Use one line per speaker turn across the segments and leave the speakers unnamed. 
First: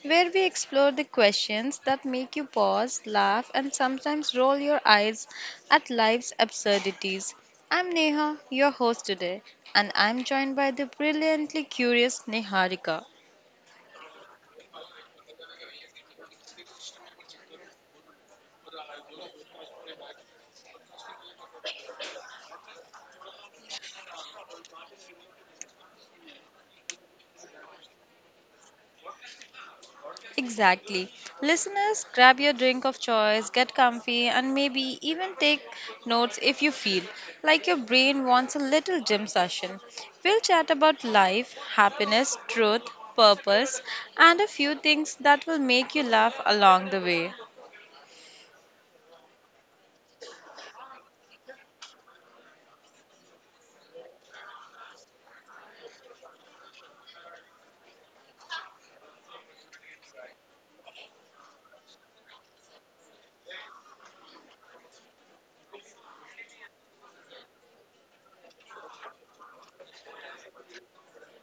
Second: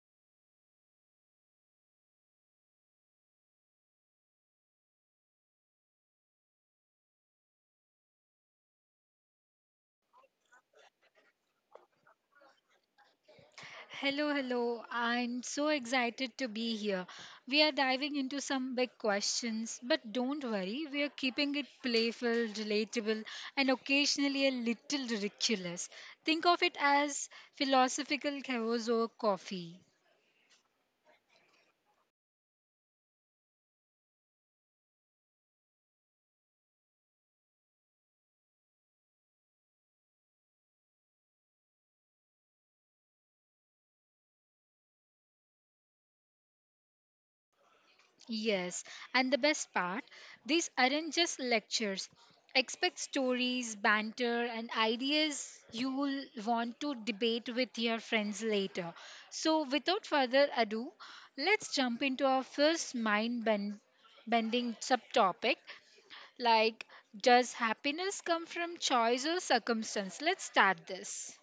where we explore the questions that make you pause, laugh, and sometimes roll your eyes at life's absurdities. I'm Neha, your host today, and I'm joined by the brilliantly curious Neharika.
Hello, hello. I'm so excited to be here. We are diving into some big questions, but don't worry, we are keeping it playful, relatable, and occasionally a little ridiculous. Think of it as philosophical chaos or coffee.
Exactly. Listeners, grab your drink of choice, get comfy, and maybe even take notes if you feel like your brain wants a little gym session. We'll chat about life, happiness, truth, purpose, and a few things that will make you laugh along the way.
Yes, and the best part, these aren't just lectures. Expect stories, banter, and ideas you'll want to debate with your friends later. So, without further ado, let's jump into our first bending subtopic like, does happiness come from choice or circumstance? Let's start this.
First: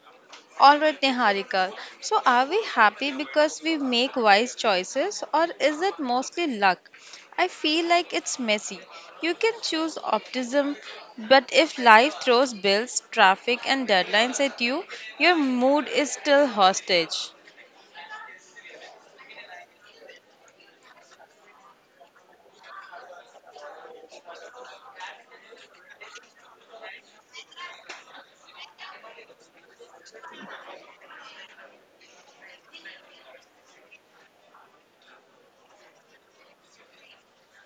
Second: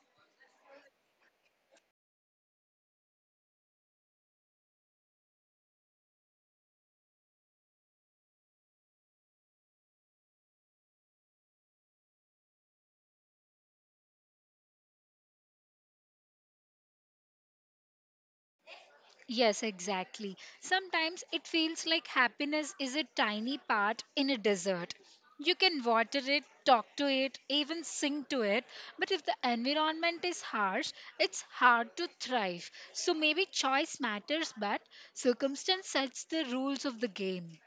All right, Niharika. So, are we happy because we make wise choices, or is it mostly luck? I feel like it's messy. You can choose optimism, but if life throws bills, traffic, and deadlines at you, your mood is still hostage.
Yes, exactly. Sometimes it feels like happiness is a tiny part in a desert. You can water it, talk to it, even sing to it, but if the environment is harsh, it's hard to thrive. So maybe choice matters, but circumstance sets the rules of the game.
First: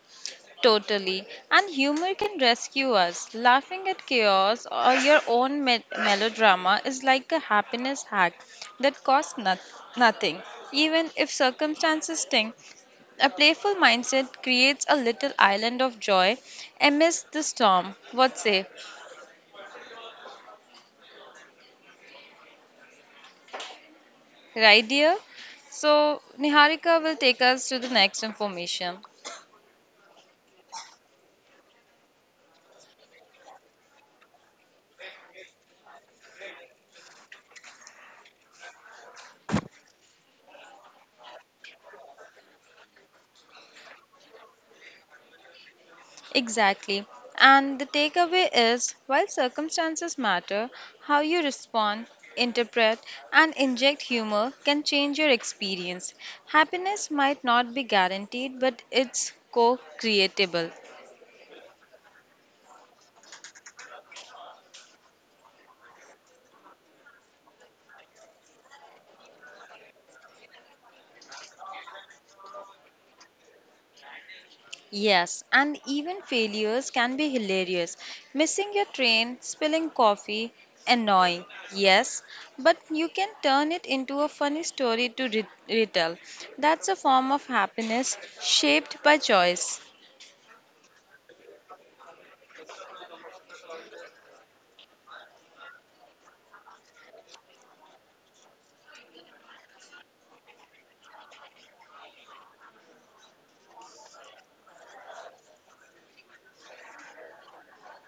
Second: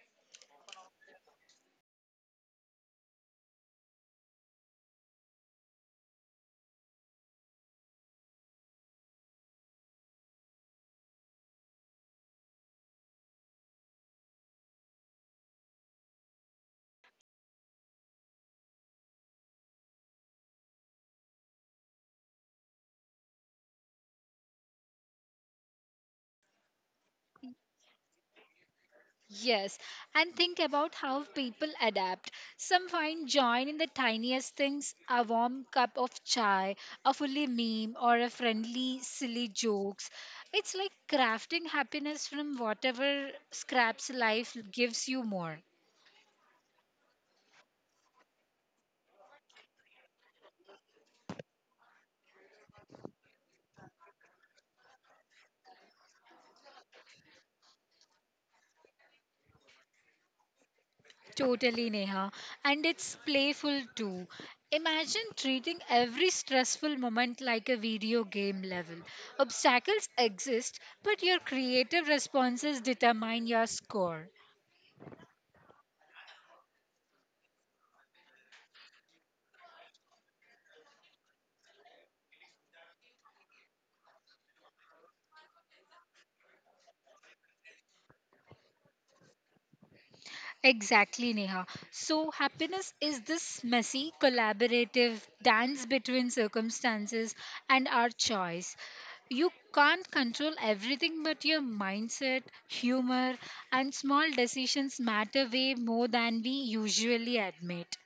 Totally. And humor can rescue us. Laughing at chaos or your own melodrama is like a happiness hack that costs nothing, even if circumstances sting. A playful mindset creates a little island of joy amidst the storm. What say? Right, dear? So, Niharika will take us to the next information.
Yes, and think about how people adapt. Some find joy in the tiniest things: a warm cup of chai, a fully meme, or a friendly, silly jokes. It's like crafting happiness from whatever scraps life gives you more.
Exactly. And the takeaway is while circumstances matter, how you respond, interpret, and inject humor can change your experience. Happiness might not be guaranteed, but it's co creatable.
Totally, Neha. And it's playful too. Imagine treating every stressful moment like a video game level. Obstacles exist, but your creative responses determine your score.
Yes, and even failures can be hilarious. Missing your train, spilling coffee, annoying, yes, but you can turn it into a funny story to retell. That's a form of happiness shaped by choice.
Exactly, Neha. So, happiness is this messy, collaborative dance between circumstances and our choice. You can't control everything, but your mindset, humor, and small decisions matter way more than we usually admit.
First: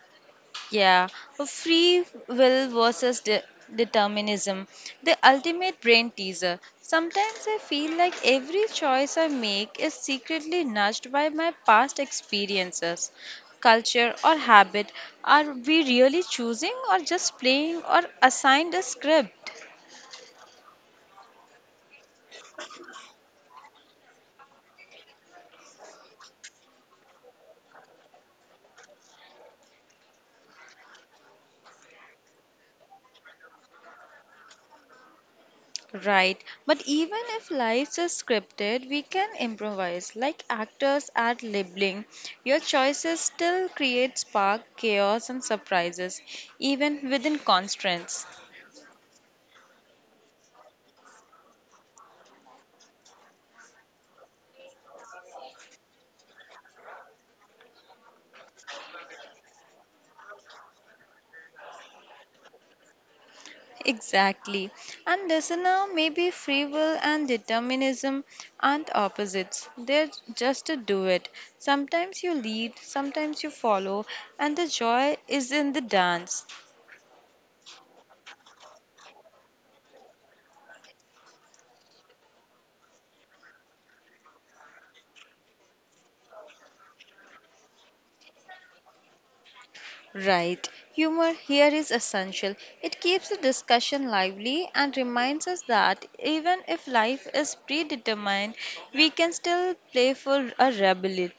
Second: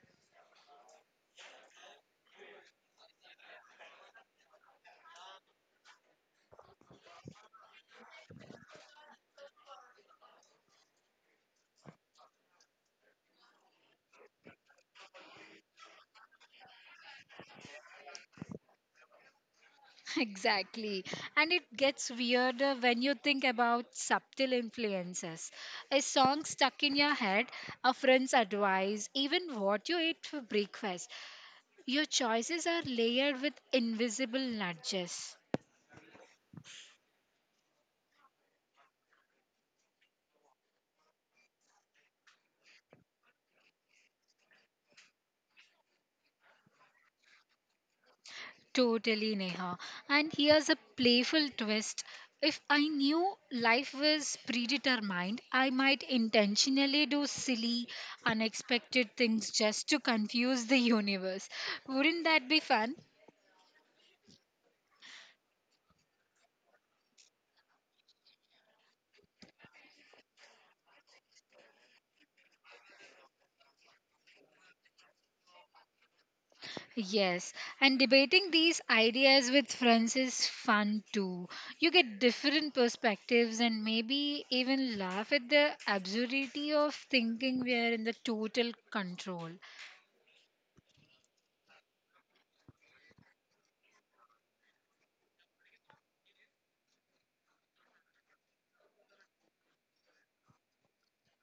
Yeah, a free will versus determinism, the ultimate brain teaser. Sometimes I feel like every choice I make is secretly nudged by my past experiences, culture, or habit. Are we really choosing, or just playing, or assigned a script?
Exactly. And it gets weirder when you think about subtle influences. A song stuck in your head, a friend's advice, even what you ate for breakfast. Your choices are layered with invisible nudges.
Right, but even if lives is scripted, we can improvise. Like actors at labeling, your choices still create spark, chaos, and surprises, even within constraints.
Totally, Neha. And here's a playful twist. If I knew life was predetermined, I might intentionally do silly, unexpected things just to confuse the universe. Wouldn't that be fun?
Exactly. And listener, maybe free will and determinism aren't opposites. They're just a duet. Sometimes you lead, sometimes you follow, and the joy is in the dance.
Yes, and debating these ideas with friends is fun too. You get different perspectives and maybe even laugh at the absurdity of thinking we are in the total control.
Right. Humor here is essential. It keeps the discussion lively and reminds us that even if life is predetermined, we can still play for a rebellion.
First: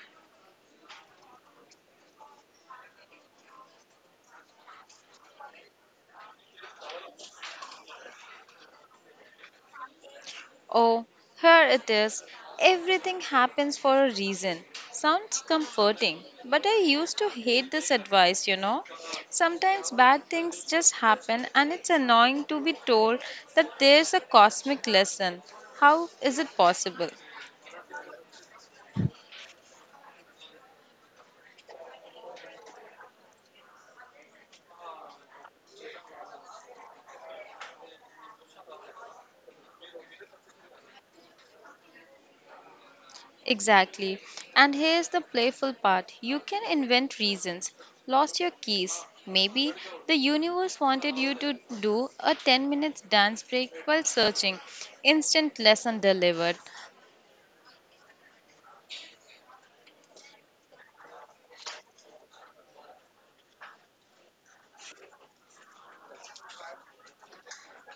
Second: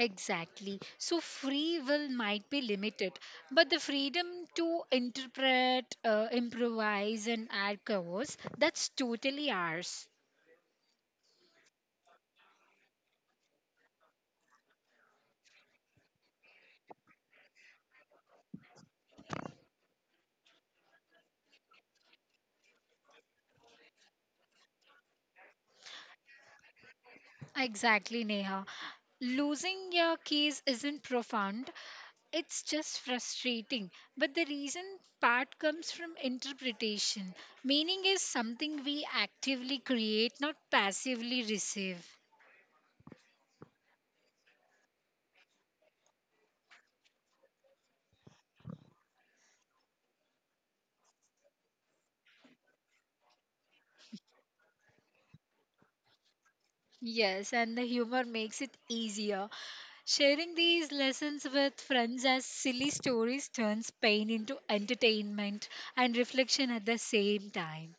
Exactly. So, free will might be limited, but the freedom to interpret, improvise, and add covers that's totally ours.
Oh, here it is. Everything happens for a reason. Sounds comforting, but I used to hate this advice, you know. Sometimes bad things just happen, and it's annoying to be told that there's a cosmic lesson. How is it possible?
Exactly, Neha. Losing your keys isn't profound, it's just frustrating. But the reason part comes from interpretation. Meaning is something we actively create, not passively receive.
Exactly. And here's the playful part you can invent reasons. Lost your keys. Maybe the universe wanted you to do a 10 minutes dance break while searching. Instant lesson delivered.
Yes, and the humor makes it easier. Sharing these lessons with friends as silly stories turns pain into entertainment and reflection at the same time.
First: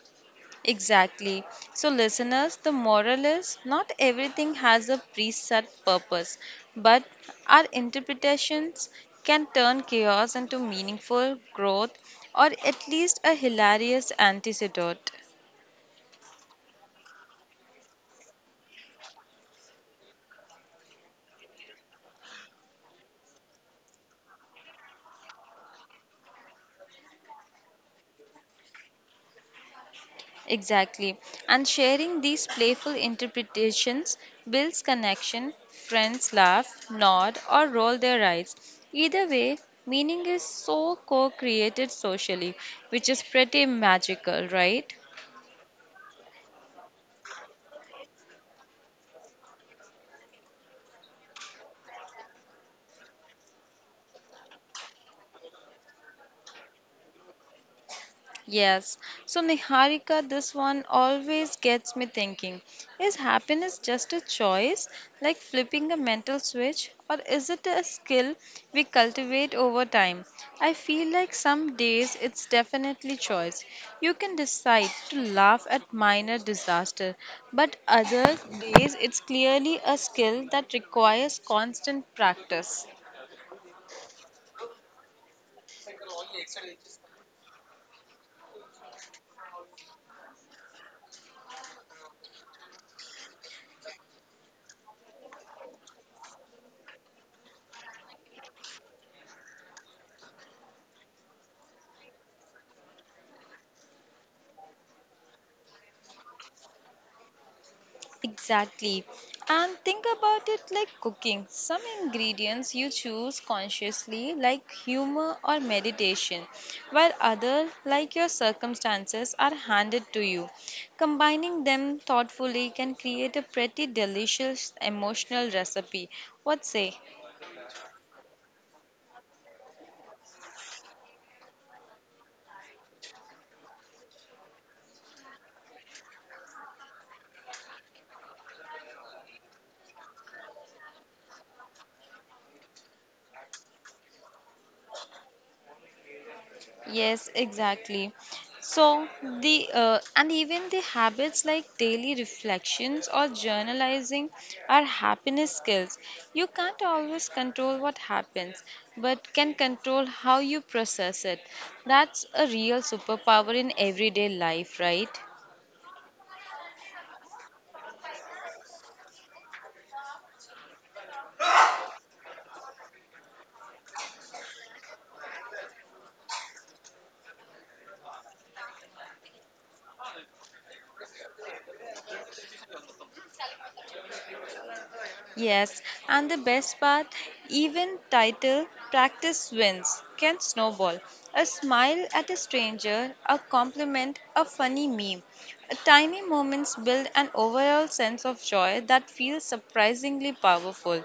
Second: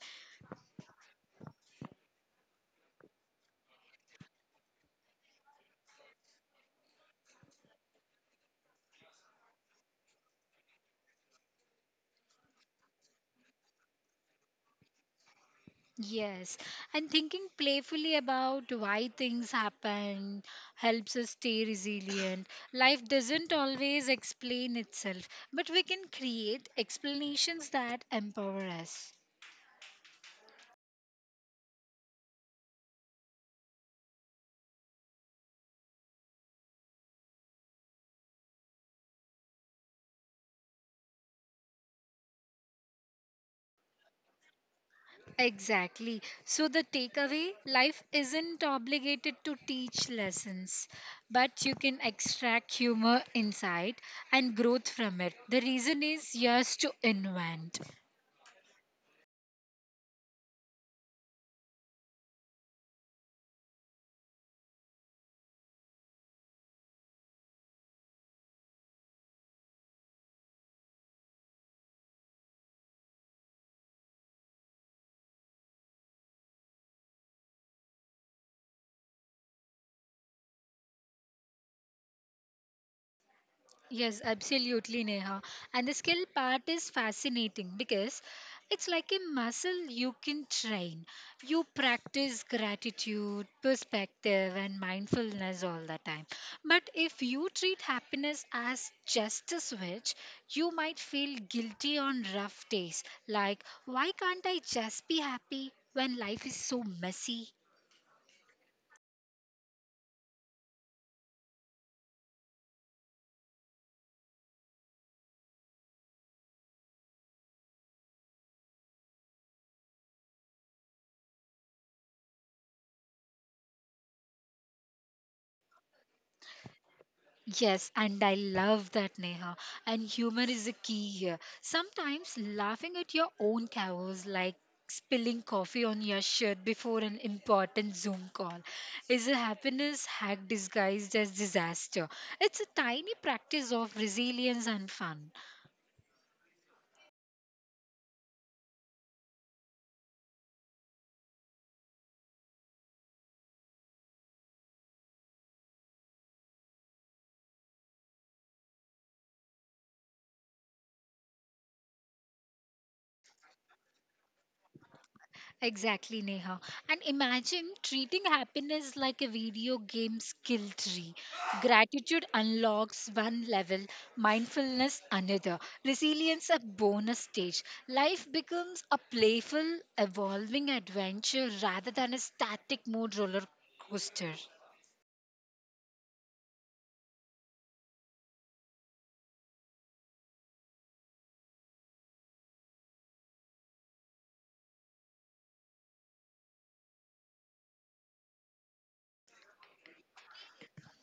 Exactly. So, listeners, the moral is not everything has a preset purpose, but our interpretations can turn chaos into meaningful growth or at least a hilarious antidote.
Yes, and thinking playfully about why things happen helps us stay resilient. Life doesn't always explain itself, but we can create explanations that empower us.
Exactly. And sharing these playful interpretations builds connection. Friends laugh, nod, or roll their eyes. Either way, meaning is so co created socially, which is pretty magical, right?
Exactly. So, the takeaway: life isn't obligated to teach lessons, but you can extract humor, insight, and growth from it. The reason is yours to invent.
Yes. So, Niharika, this one always gets me thinking. Is happiness just a choice, like flipping a mental switch, or is it a skill we cultivate over time? I feel like some days it's definitely choice. You can decide to laugh at minor disaster, but other days it's clearly a skill that requires constant practice.
Yes, absolutely, Neha. And the skill part is fascinating because it's like a muscle you can train. You practice gratitude, perspective, and mindfulness all the time. But if you treat happiness as just a switch, you might feel guilty on rough days. Like, why can't I just be happy when life is so messy?
Exactly. And think about it like cooking. Some ingredients you choose consciously, like humor or meditation, while others, like your circumstances, are handed to you. Combining them thoughtfully can create a pretty delicious emotional recipe. What say?
Yes, and I love that, Neha. And humor is a key here. Sometimes laughing at your own chaos, like spilling coffee on your shirt before an important Zoom call, is a happiness hack disguised as disaster. It's a tiny practice of resilience and fun.
Yes, exactly. So the and even the habits like daily reflections or journalizing are happiness skills. You can't always control what happens, but can control how you process it. That's a real superpower in everyday life, right?
Exactly, Neha. And imagine treating happiness like a video game skill tree. Gratitude unlocks one level, mindfulness another, resilience a bonus stage. Life becomes a playful, evolving adventure rather than a static mode roller coaster.
Yes, and the best part, even title practice wins can snowball. A smile at a stranger, a compliment, a funny meme. Tiny moments build an overall sense of joy that feels surprisingly powerful.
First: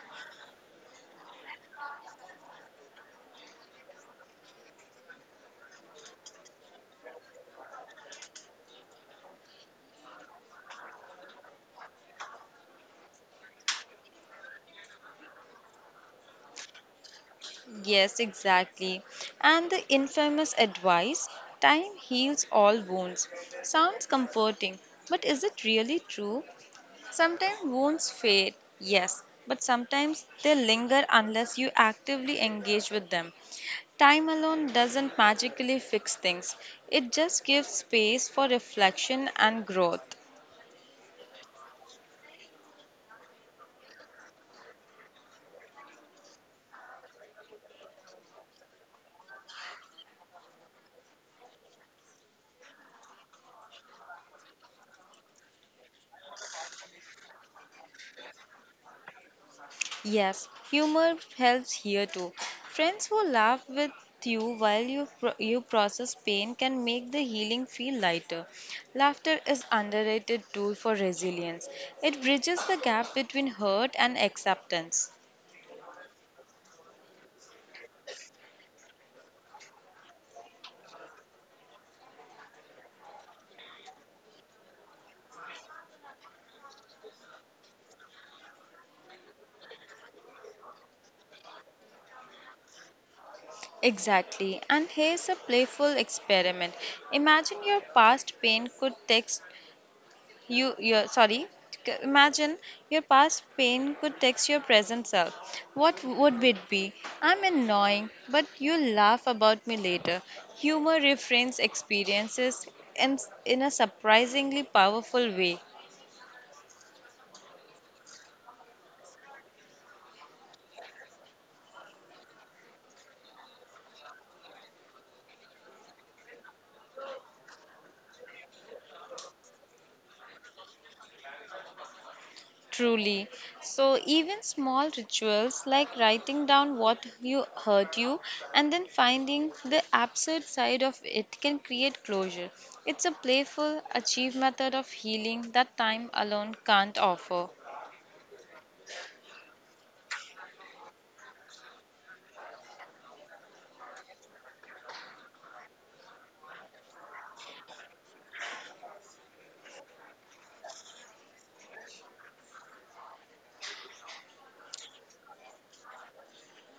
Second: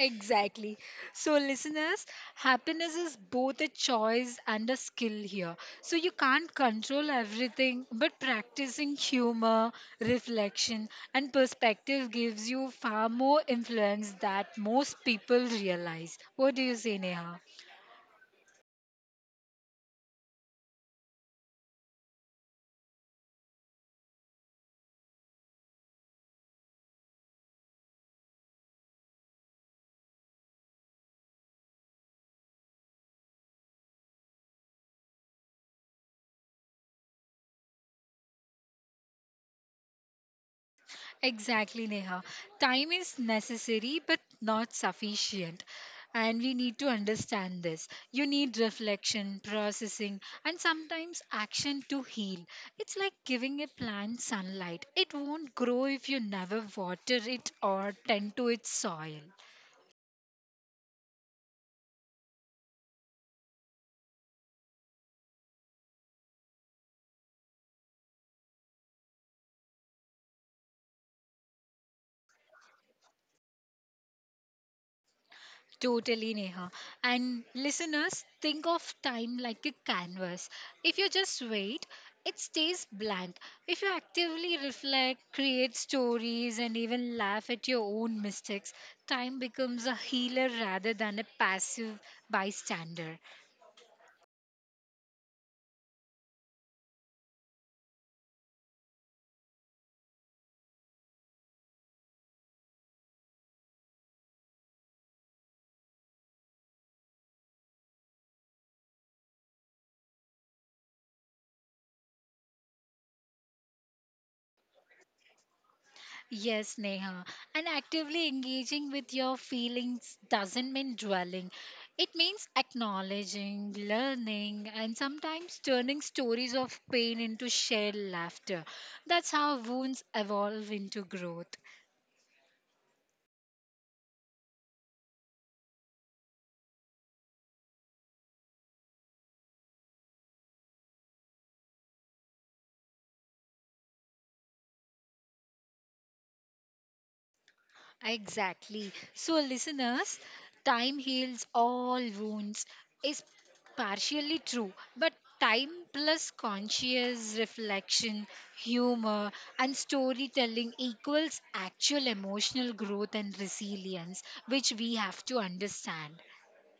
Exactly. So, listeners, happiness is both a choice and a skill here. So, you can't control everything, but practicing humor, reflection, and perspective gives you far more influence that most people realize. What do you say, Neha?
Yes, exactly. And the infamous advice, time heals all wounds, sounds comforting, but is it really true? Sometimes wounds fade, yes, but sometimes they linger unless you actively engage with them. Time alone doesn't magically fix things, it just gives space for reflection and growth.
Exactly, Neha. Time is necessary but not sufficient. And we need to understand this. You need reflection, processing, and sometimes action to heal. It's like giving a plant sunlight. It won't grow if you never water it or tend to its soil.
Yes, humor helps here too. Friends who laugh with you while you process pain can make the healing feel lighter. Laughter is underrated tool for resilience. It bridges the gap between hurt and acceptance.
Totally, Neha. And listeners, think of time like a canvas. If you just wait, it stays blank. If you actively reflect, create stories, and even laugh at your own mistakes, time becomes a healer rather than a passive bystander.
Exactly. And here's a playful experiment. Imagine your past pain could text you your sorry. Imagine your past pain could text your present self. What would it be? I'm annoying, but you'll laugh about me later. Humor reframes experiences in, in a surprisingly powerful way.
Yes, Neha. And actively engaging with your feelings doesn't mean dwelling. It means acknowledging, learning, and sometimes turning stories of pain into shared laughter. That's how wounds evolve into growth.
Truly. So, even small rituals like writing down what you hurt you and then finding the absurd side of it can create closure. It's a playful, achieve method of healing that time alone can't offer.
Exactly. So, listeners, time heals all wounds is partially true, but time plus conscious reflection, humor, and storytelling equals actual emotional growth and resilience, which we have to understand.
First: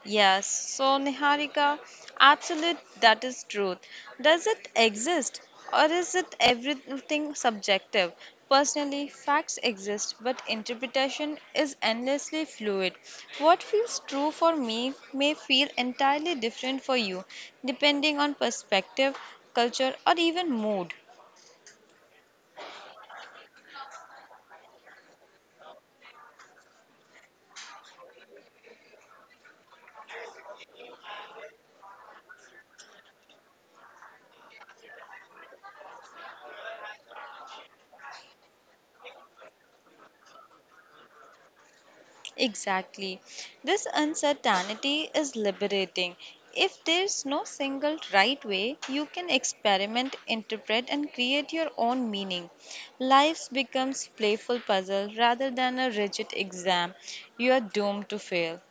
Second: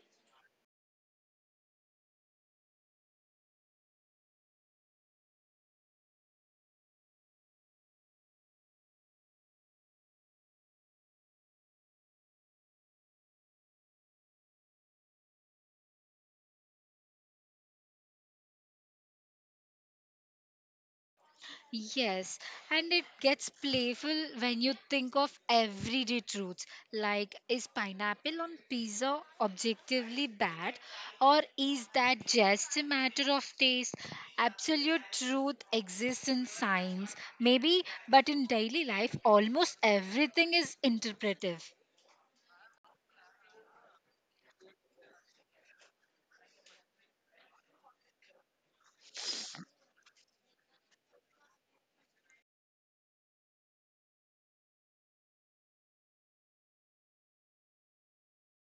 Yes, so Niharika, absolute that is truth. Does it exist or is it everything subjective? Personally, facts exist, but interpretation is endlessly fluid. What feels true for me may feel entirely different for you, depending on perspective, culture, or even mood.
Yes, and it gets playful when you think of everyday truths like, is pineapple on pizza objectively bad, or is that just a matter of taste? Absolute truth exists in science, maybe, but in daily life, almost everything is interpretive.
Exactly. This uncertainty is liberating. If there's no single right way, you can experiment, interpret, and create your own meaning. Life becomes playful puzzle rather than a rigid exam you are doomed to fail.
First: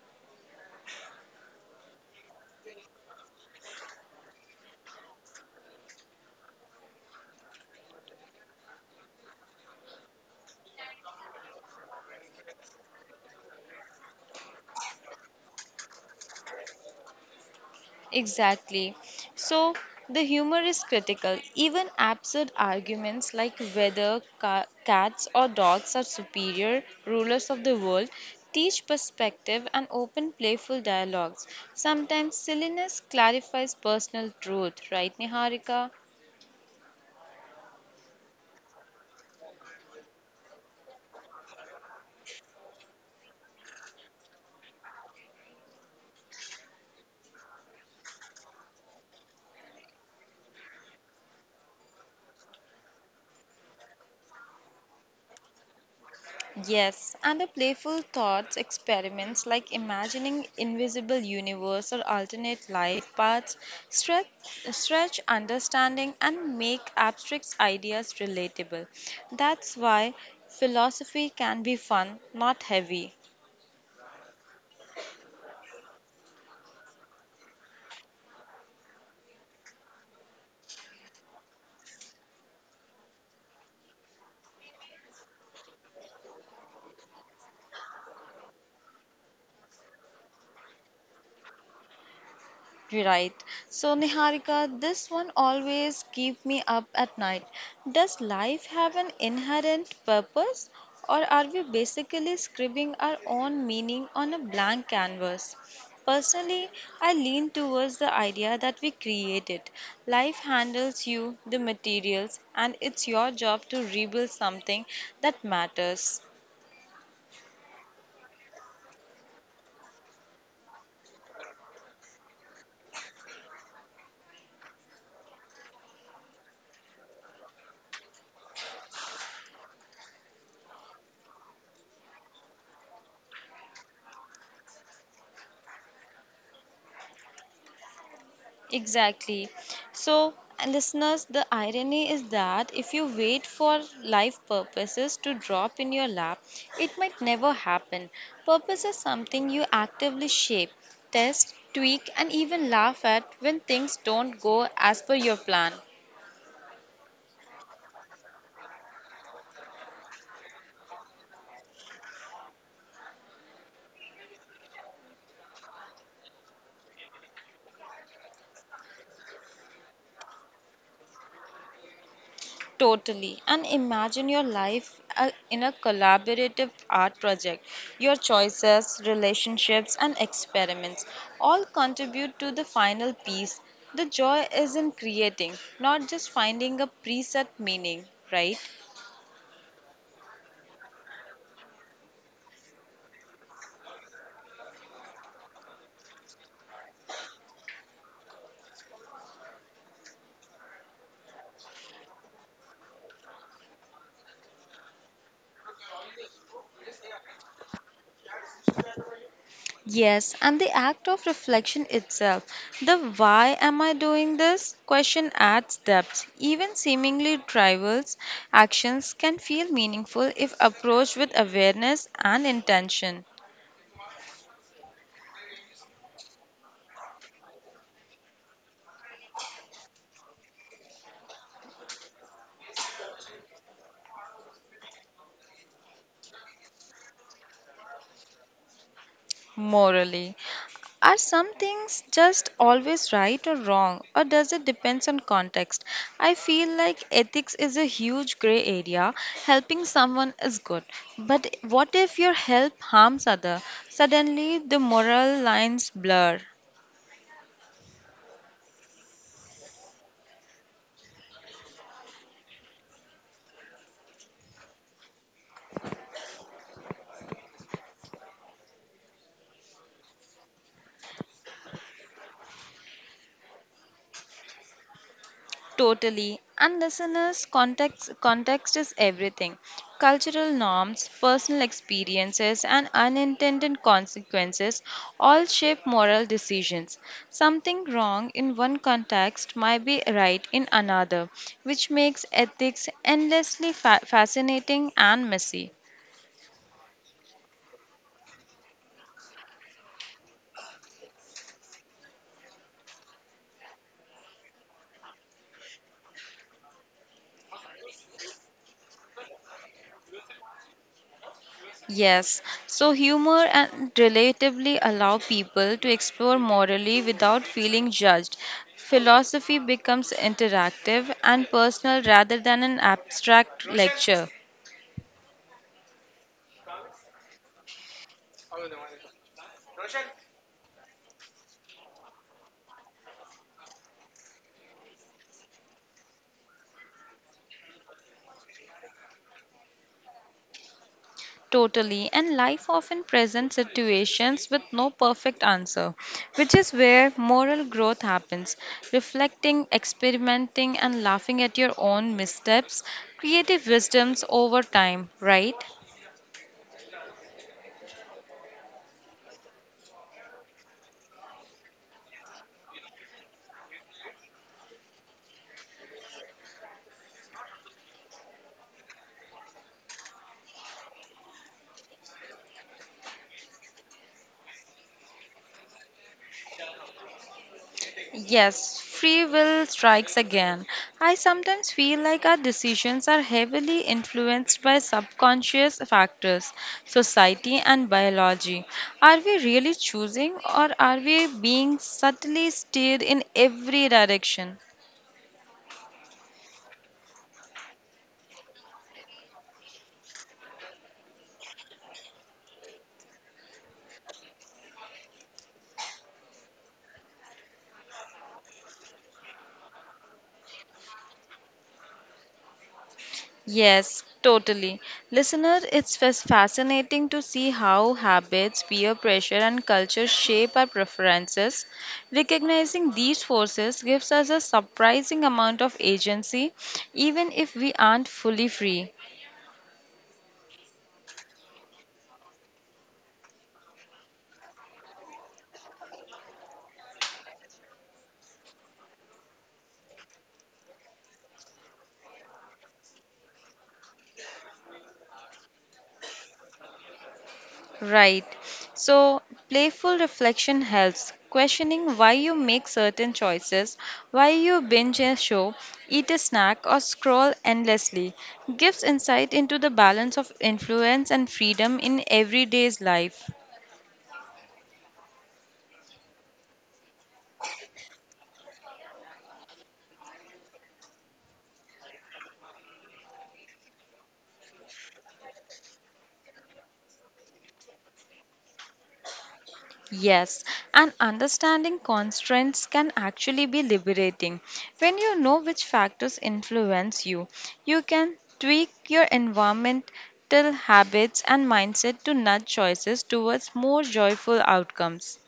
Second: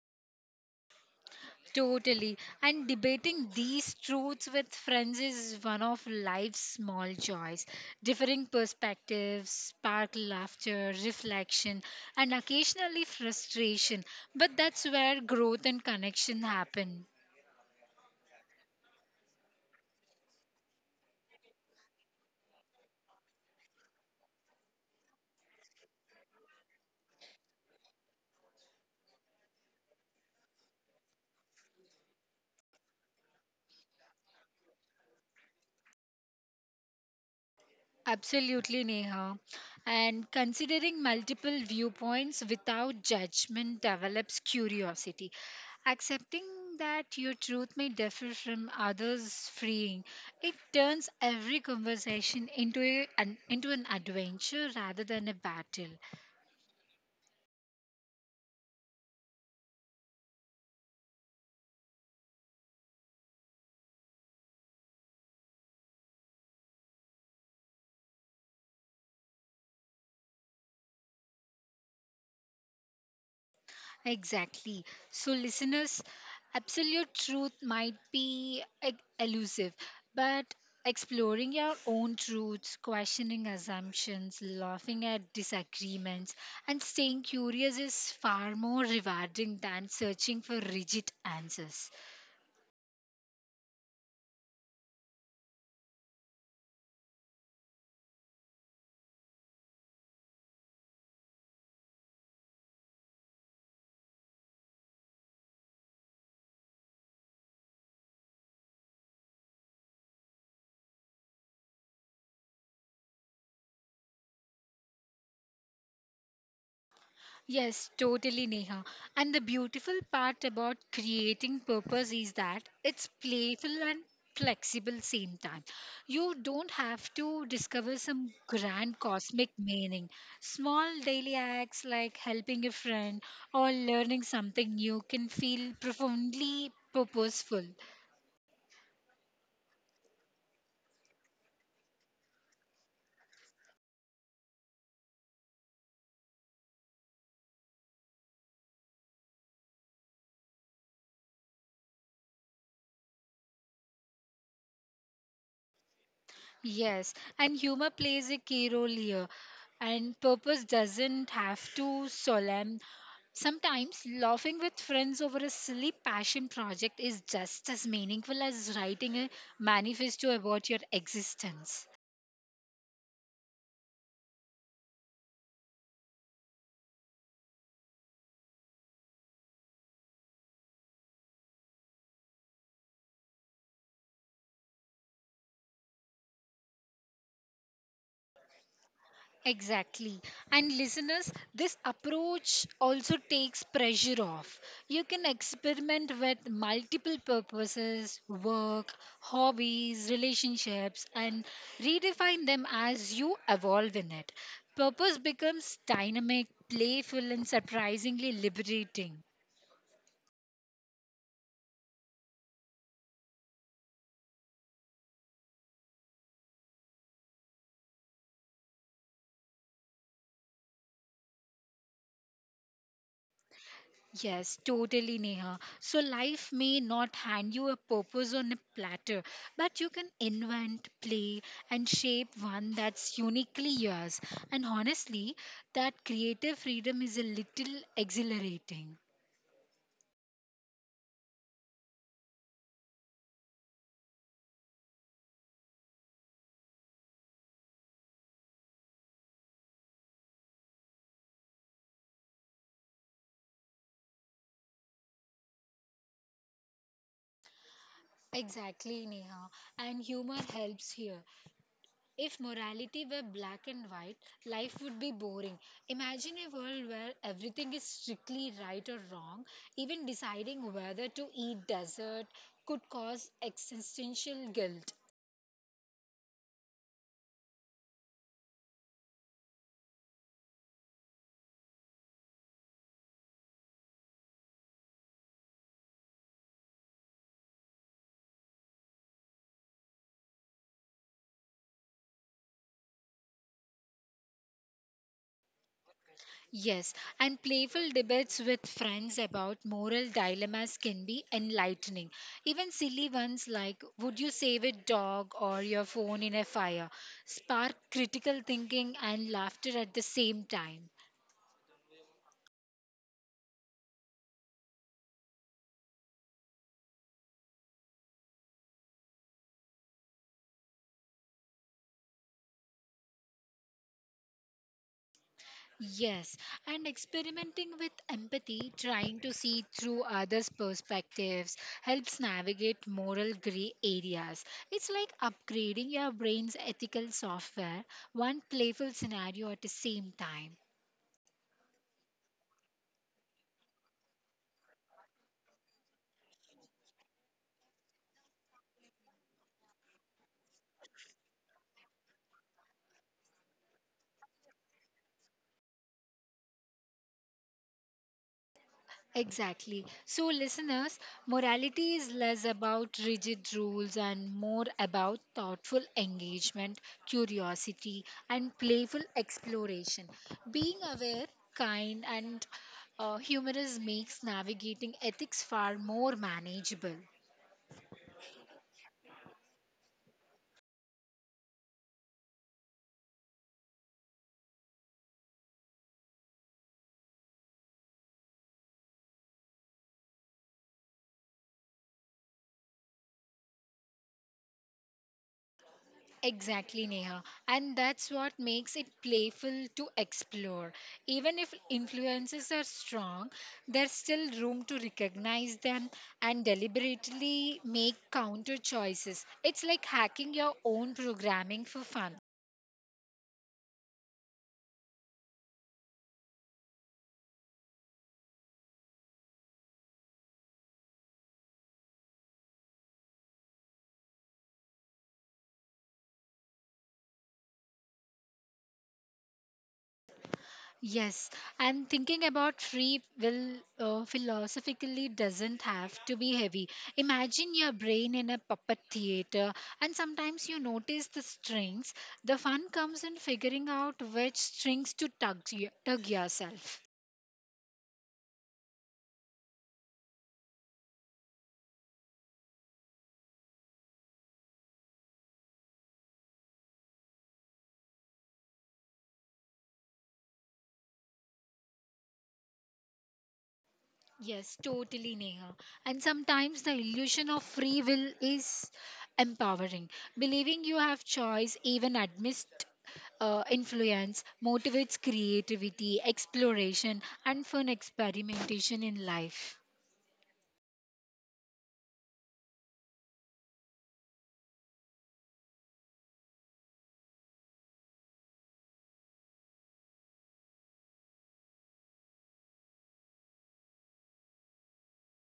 Totally. And debating these truths with friends is one of life's small joys. Differing perspectives spark laughter, reflection, and occasionally frustration. But that's where growth and connection happen.
Exactly. So the humor is critical. Even absurd arguments like whether cats or dogs are superior rulers of the world teach perspective and open playful dialogues. Sometimes silliness clarifies personal truth, right, Niharika?
Absolutely, Neha. And considering multiple viewpoints without judgment develops curiosity. Accepting that your truth may differ from others' freeing. It turns every conversation into an adventure rather than a battle.
Yes, and the playful thoughts experiments like imagining invisible universe or alternate life paths stretch, stretch understanding and make abstract ideas relatable. That's why philosophy can be fun, not heavy.
Exactly. So, listeners, absolute truth might be elusive, but exploring your own truths, questioning assumptions, laughing at disagreements, and staying curious is far more rewarding than searching for rigid answers.
Right. So, Niharika, this one always keep me up at night. Does life have an inherent purpose, or are we basically scribbling our own meaning on a blank canvas? Personally, I lean towards the idea that we create it. Life handles you the materials, and it's your job to rebuild something that matters.
Yes, totally, Neha. And the beautiful part about creating purpose is that it's playful and flexible same time. You don't have to discover some grand cosmic meaning. Small daily acts like helping a friend or learning something new can feel profoundly purposeful.
Exactly. So, listeners, the irony is that if you wait for life purposes to drop in your lap, it might never happen. Purpose is something you actively shape, test, tweak, and even laugh at when things don't go as per your plan.
Yes, and humor plays a key role here. And purpose doesn't have to solemn. Sometimes laughing with friends over a silly passion project is just as meaningful as writing a manifesto about your existence.
Totally. And imagine your life in a collaborative art project. Your choices, relationships, and experiments all contribute to the final piece. The joy is in creating, not just finding a preset meaning, right?
Exactly. And listeners, this approach also takes pressure off. You can experiment with multiple purposes, work, hobbies, relationships, and redefine them as you evolve in it. Purpose becomes dynamic, playful, and surprisingly liberating.
Yes, and the act of reflection itself, the why am I doing this question adds depth. Even seemingly trivial actions can feel meaningful if approached with awareness and intention.
Yes, totally, Neha. So, life may not hand you a purpose on a platter, but you can invent, play, and shape one that's uniquely yours. And honestly, that creative freedom is a little exhilarating.
Morally. Are some things just always right or wrong, or does it depends on context? I feel like ethics is a huge gray area. Helping someone is good, but what if your help harms other? Suddenly, the moral lines blur.
Exactly, Neha. And humor helps here. If morality were black and white, life would be boring. Imagine a world where everything is strictly right or wrong. Even deciding whether to eat dessert could cause existential guilt.
Totally. And listeners, context context is everything. Cultural norms, personal experiences, and unintended consequences all shape moral decisions. Something wrong in one context might be right in another, which makes ethics endlessly fascinating and messy.
Yes, and playful debates with friends about moral dilemmas can be enlightening. Even silly ones like, would you save a dog or your phone in a fire, spark critical thinking and laughter at the same time.
Yes, so humor and relatively allow people to explore morally without feeling judged. Philosophy becomes interactive and personal rather than an abstract lecture.
Yes, and experimenting with empathy, trying to see through others' perspectives, helps navigate moral gray areas. It's like upgrading your brain's ethical software, one playful scenario at the same time.
Totally, and life often presents situations with no perfect answer, which is where moral growth happens. Reflecting, experimenting, and laughing at your own missteps, creative wisdoms over time, right?
Exactly. So, listeners, morality is less about rigid rules and more about thoughtful engagement, curiosity, and playful exploration. Being aware, kind, and humorous makes navigating ethics far more manageable.
Yes, free will strikes again. I sometimes feel like our decisions are heavily influenced by subconscious factors, society, and biology. Are we really choosing, or are we being subtly steered in every direction?
Exactly, Neha. And that's what makes it playful to explore. Even if influences are strong, there's still room to recognize them and deliberately make counter choices. It's like hacking your own programming for fun.
Yes, totally. Listener, it's fascinating to see how habits, peer pressure, and culture shape our preferences. Recognizing these forces gives us a surprising amount of agency, even if we aren't fully free.
Yes, and thinking about free will philosophically doesn't have to be heavy. Imagine your brain in a puppet theater, and sometimes you notice the strings. The fun comes in figuring out which strings to tug, tug yourself.
Right. So, playful reflection helps. Questioning why you make certain choices, why you binge a show, eat a snack, or scroll endlessly gives insight into the balance of influence and freedom in everyday's life.
Yes, totally, Neha. And sometimes the illusion of free will is empowering. Believing you have choice, even amidst influence, motivates creativity, exploration, and fun experimentation in life.
Yes, and understanding constraints can actually be liberating. When you know which factors influence you, you can tweak your environmental habits and mindset to nudge choices towards more joyful outcomes.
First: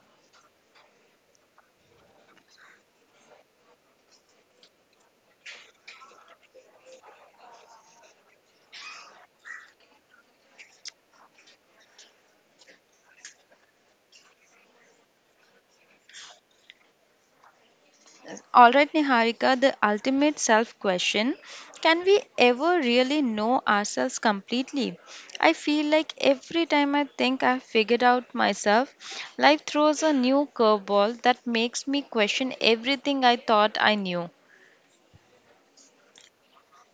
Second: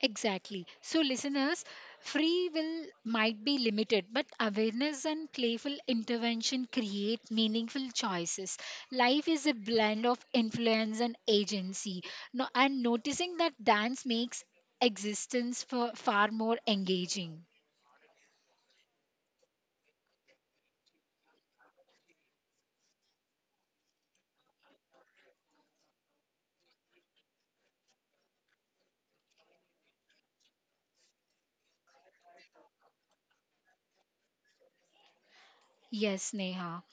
Exactly. So, listeners, free will might be limited, but awareness and playful intervention create meaningful choices. Life is a blend of influence and agency. No, and noticing that dance makes existence for far more engaging.
All right, Niharika, the ultimate self question can we ever really know ourselves completely? I feel like every time I think I've figured out myself, life throws a new curveball that makes me question everything I thought I knew.
Yes, Neha.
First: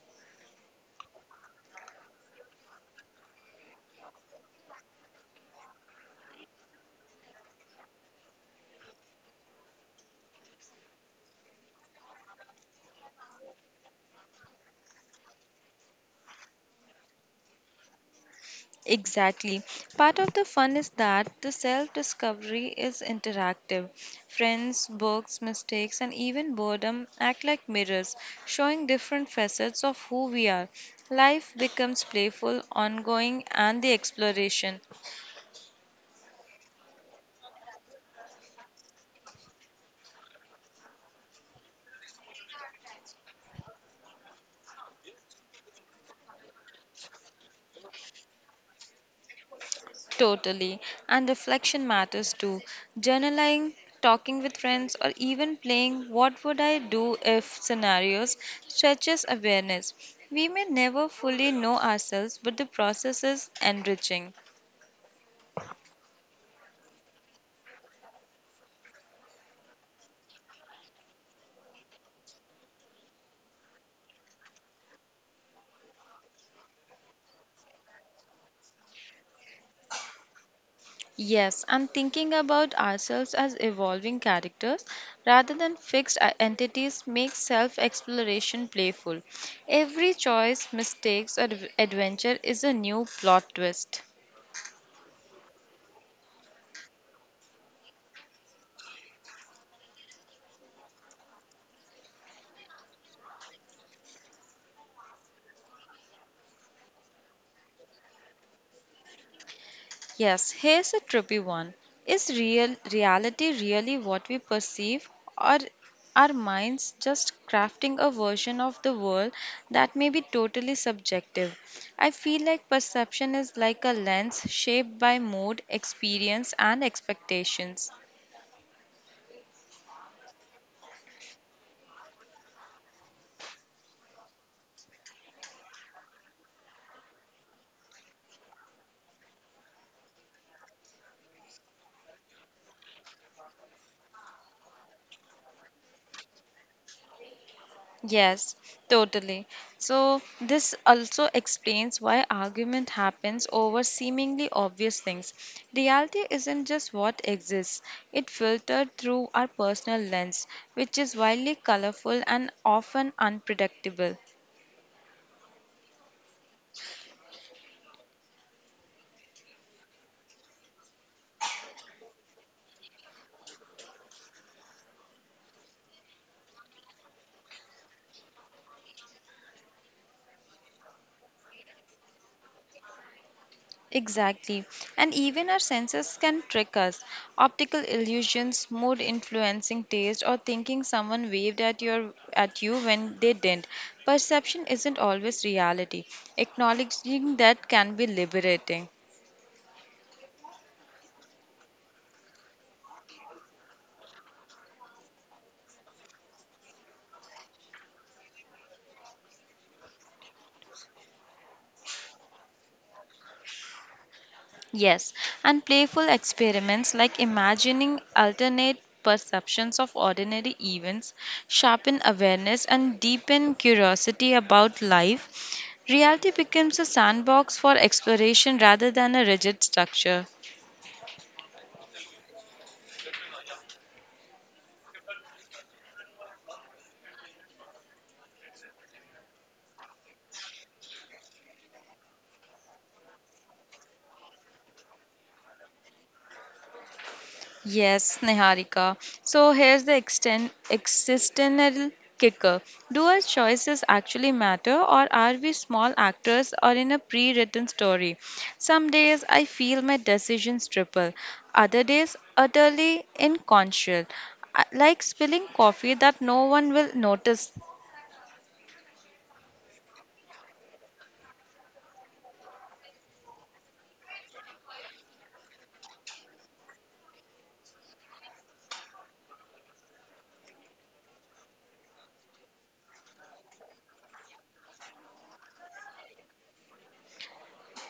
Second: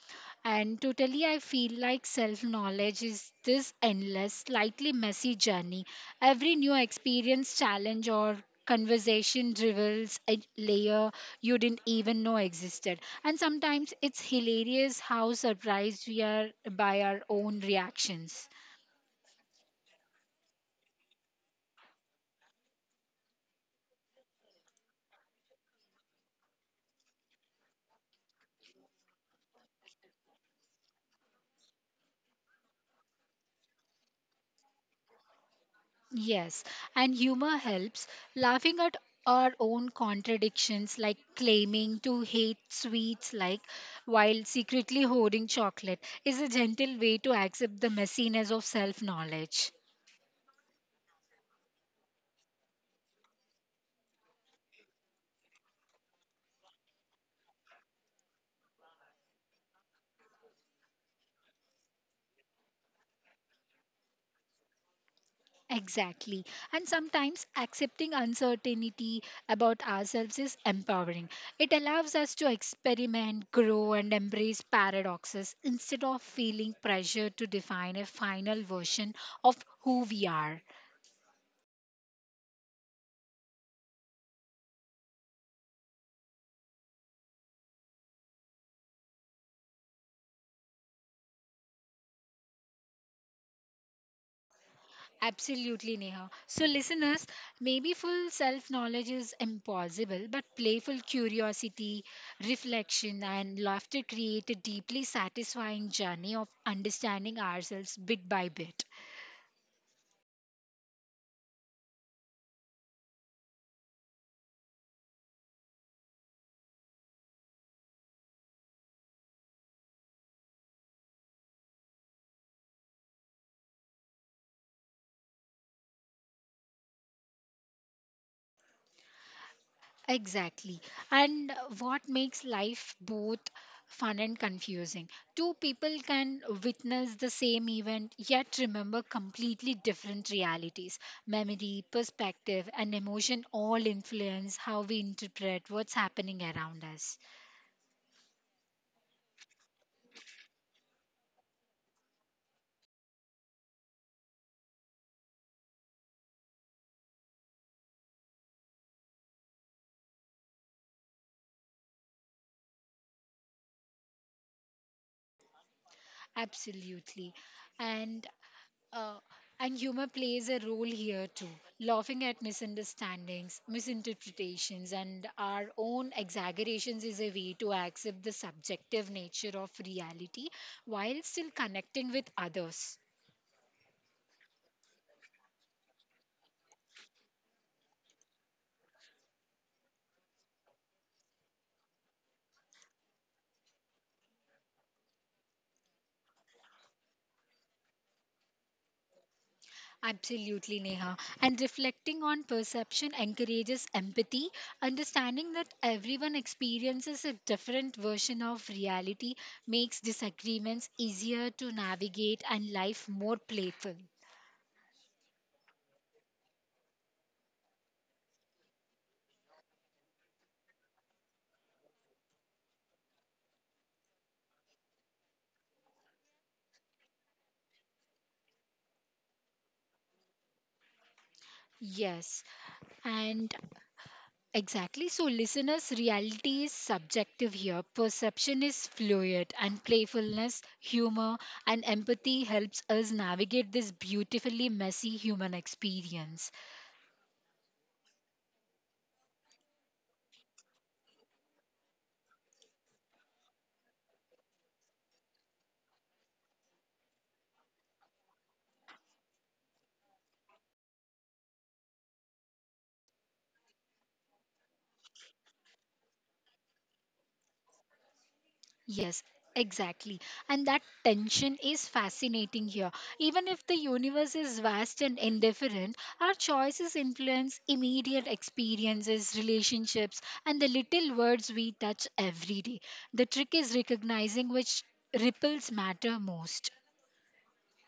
And totally, I feel like self knowledge is this endless, slightly messy journey. Every new experience, challenge, or conversation reveals a layer you didn't even know existed. And sometimes it's hilarious how surprised we are by our own reactions.
Exactly. Part of the fun is that the self discovery is interactive. Friends, books, mistakes, and even boredom act like mirrors, showing different facets of who we are. Life becomes playful, ongoing, and the exploration.
Yes, and humor helps. Laughing at our own contradictions, like claiming to hate sweets, like while secretly hoarding chocolate, is a gentle way to accept the messiness of self knowledge.
Totally. And reflection matters too. Journaling, talking with friends, or even playing what would I do if scenarios stretches awareness. We may never fully know ourselves, but the process is enriching.
Exactly. And sometimes accepting uncertainty about ourselves is empowering. It allows us to experiment, grow, and embrace paradoxes instead of feeling pressure to define a final version of who we are.
Yes, and thinking about ourselves as evolving characters rather than fixed entities makes self exploration playful. Every choice, mistakes, or adventure is a new plot twist.
Absolutely, Neha. So, listeners, maybe full self knowledge is impossible, but playful curiosity, reflection, and laughter create a deeply satisfying journey of understanding ourselves bit by bit.
Yes, here's a trippy one. Is real reality really what we perceive or are minds just crafting a version of the world that may be totally subjective? I feel like perception is like a lens shaped by mood, experience and expectations.
Exactly. And what makes life both fun and confusing? Two people can witness the same event yet remember completely different realities. Memory, perspective, and emotion all influence how we interpret what's happening around us.
Yes, totally. So, this also explains why argument happens over seemingly obvious things. Reality isn't just what exists, it filtered through our personal lens, which is wildly colorful and often unpredictable.
Absolutely. And Uh, and humor plays a role here too. Laughing at misunderstandings, misinterpretations, and our own exaggerations is a way to accept the subjective nature of reality while still connecting with others.
Exactly. And even our senses can trick us. Optical illusions, mood influencing taste, or thinking someone waved at your at you when they didn't. Perception isn't always reality. Acknowledging that can be liberating.
Absolutely, Neha. And reflecting on perception encourages empathy, understanding that everyone experiences a different version of reality makes disagreements easier to navigate and life more playful.
Yes, and playful experiments like imagining alternate perceptions of ordinary events sharpen awareness and deepen curiosity about life. Reality becomes a sandbox for exploration rather than a rigid structure.
Yes, and exactly. So, listeners, reality is subjective here. Perception is fluid, and playfulness, humor, and empathy helps us navigate this beautifully messy human experience.
Yes, Niharika. So here's the exten existential kicker. Do our choices actually matter, or are we small actors or in a pre-written story? Some days I feel my decisions triple, other days utterly inconsequential, like spilling coffee that no one will notice.
Yes, exactly. And that tension is fascinating here. Even if the universe is vast and indifferent, our choices influence immediate experiences, relationships, and the little words we touch every day. The trick is recognizing which ripples matter most.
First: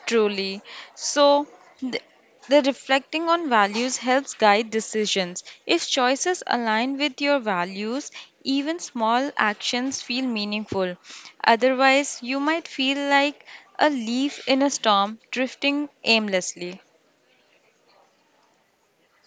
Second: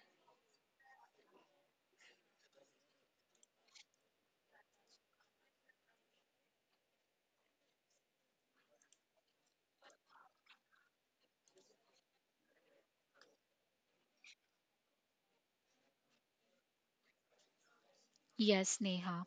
Truly. So, th- the reflecting on values helps guide decisions. If choices align with your values, even small actions feel meaningful. Otherwise, you might feel like a leaf in a storm drifting aimlessly.
Yes, Neha.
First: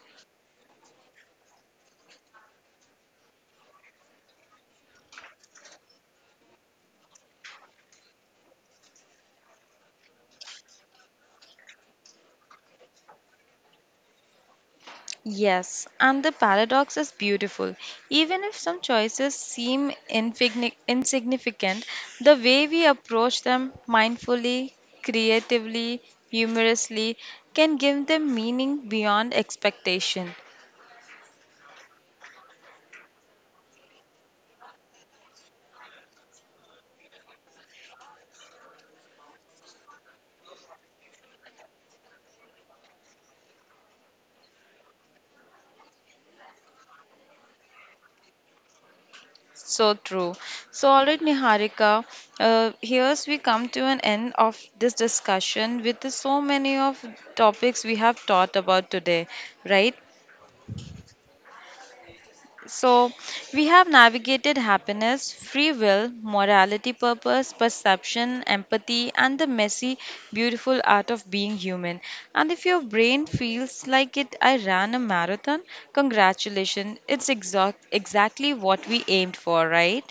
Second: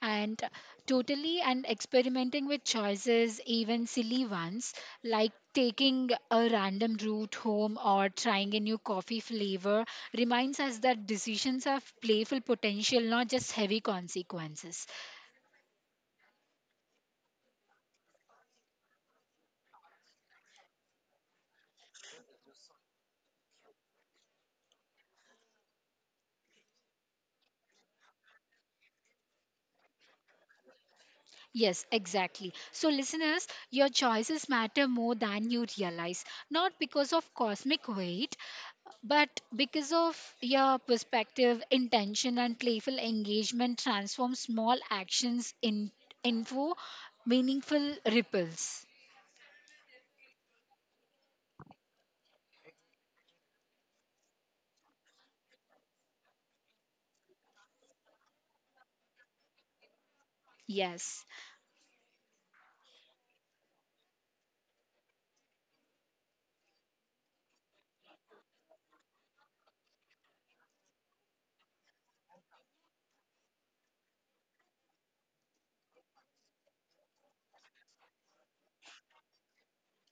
And totally, and experimenting with choices, even silly ones, like taking a random route home or trying a new coffee flavor, reminds us that decisions have playful potential, not just heavy consequences.
Yes, and the paradox is beautiful. Even if some choices seem insignificant, the way we approach them mindfully, creatively, humorously can give them meaning beyond expectation.
Yes, exactly. So, listeners, your choices matter more than you realize, not because of cosmic weight, but because of your perspective, intention, and playful engagement, transform small actions into meaningful ripples.
So true. So, all right, Niharika, here's we come to an end of this discussion with the so many of topics we have taught about today, right?
Yes.
So, we have navigated happiness, free will, morality, purpose, perception, empathy, and the messy, beautiful art of being human. And if your brain feels like it, I ran a marathon, congratulations, it's exactly what we aimed for, right?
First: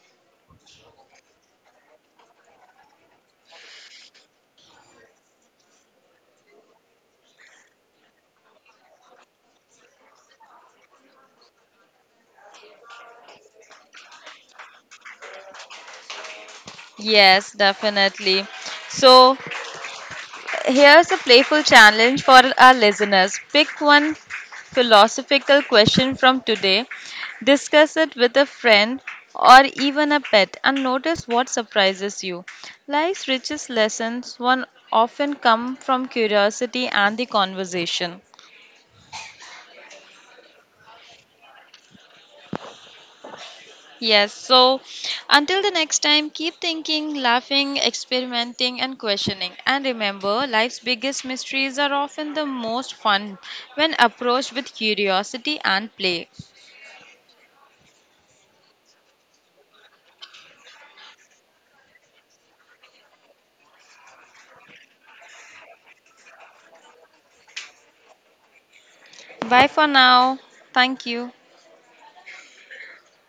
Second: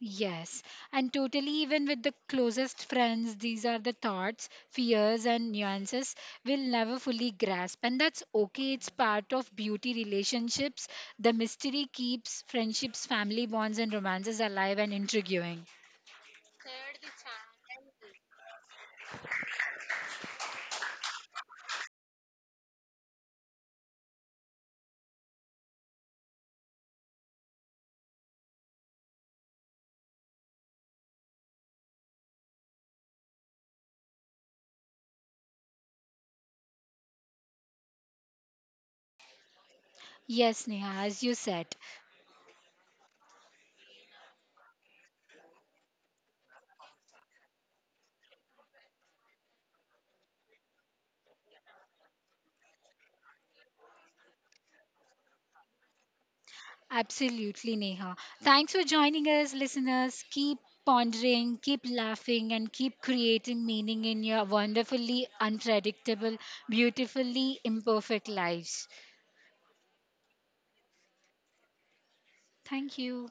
Yes, and totally, even with the closest friends, these are the thoughts, fears, and nuances we'll never fully grasp. And that's okay, it's part of beauty relationships. The mystery keeps friendships, family bonds, and romances alive and intriguing.
Yes, definitely. So, here's a playful challenge for our listeners. Pick one philosophical question from today, discuss it with a friend or even a pet, and notice what surprises you. Life's richest lessons one often come from curiosity and the conversation.
Yes, Neha, as you said.
Yes, so until the next time, keep thinking, laughing, experimenting, and questioning. And remember, life's biggest mysteries are often the most fun when approached with curiosity and play.
Absolutely, Neha. Thanks for joining us, listeners. Keep pondering, keep laughing, and keep creating meaning in your wonderfully unpredictable, beautifully imperfect lives.
Bye for now. Thank you.
Thank you.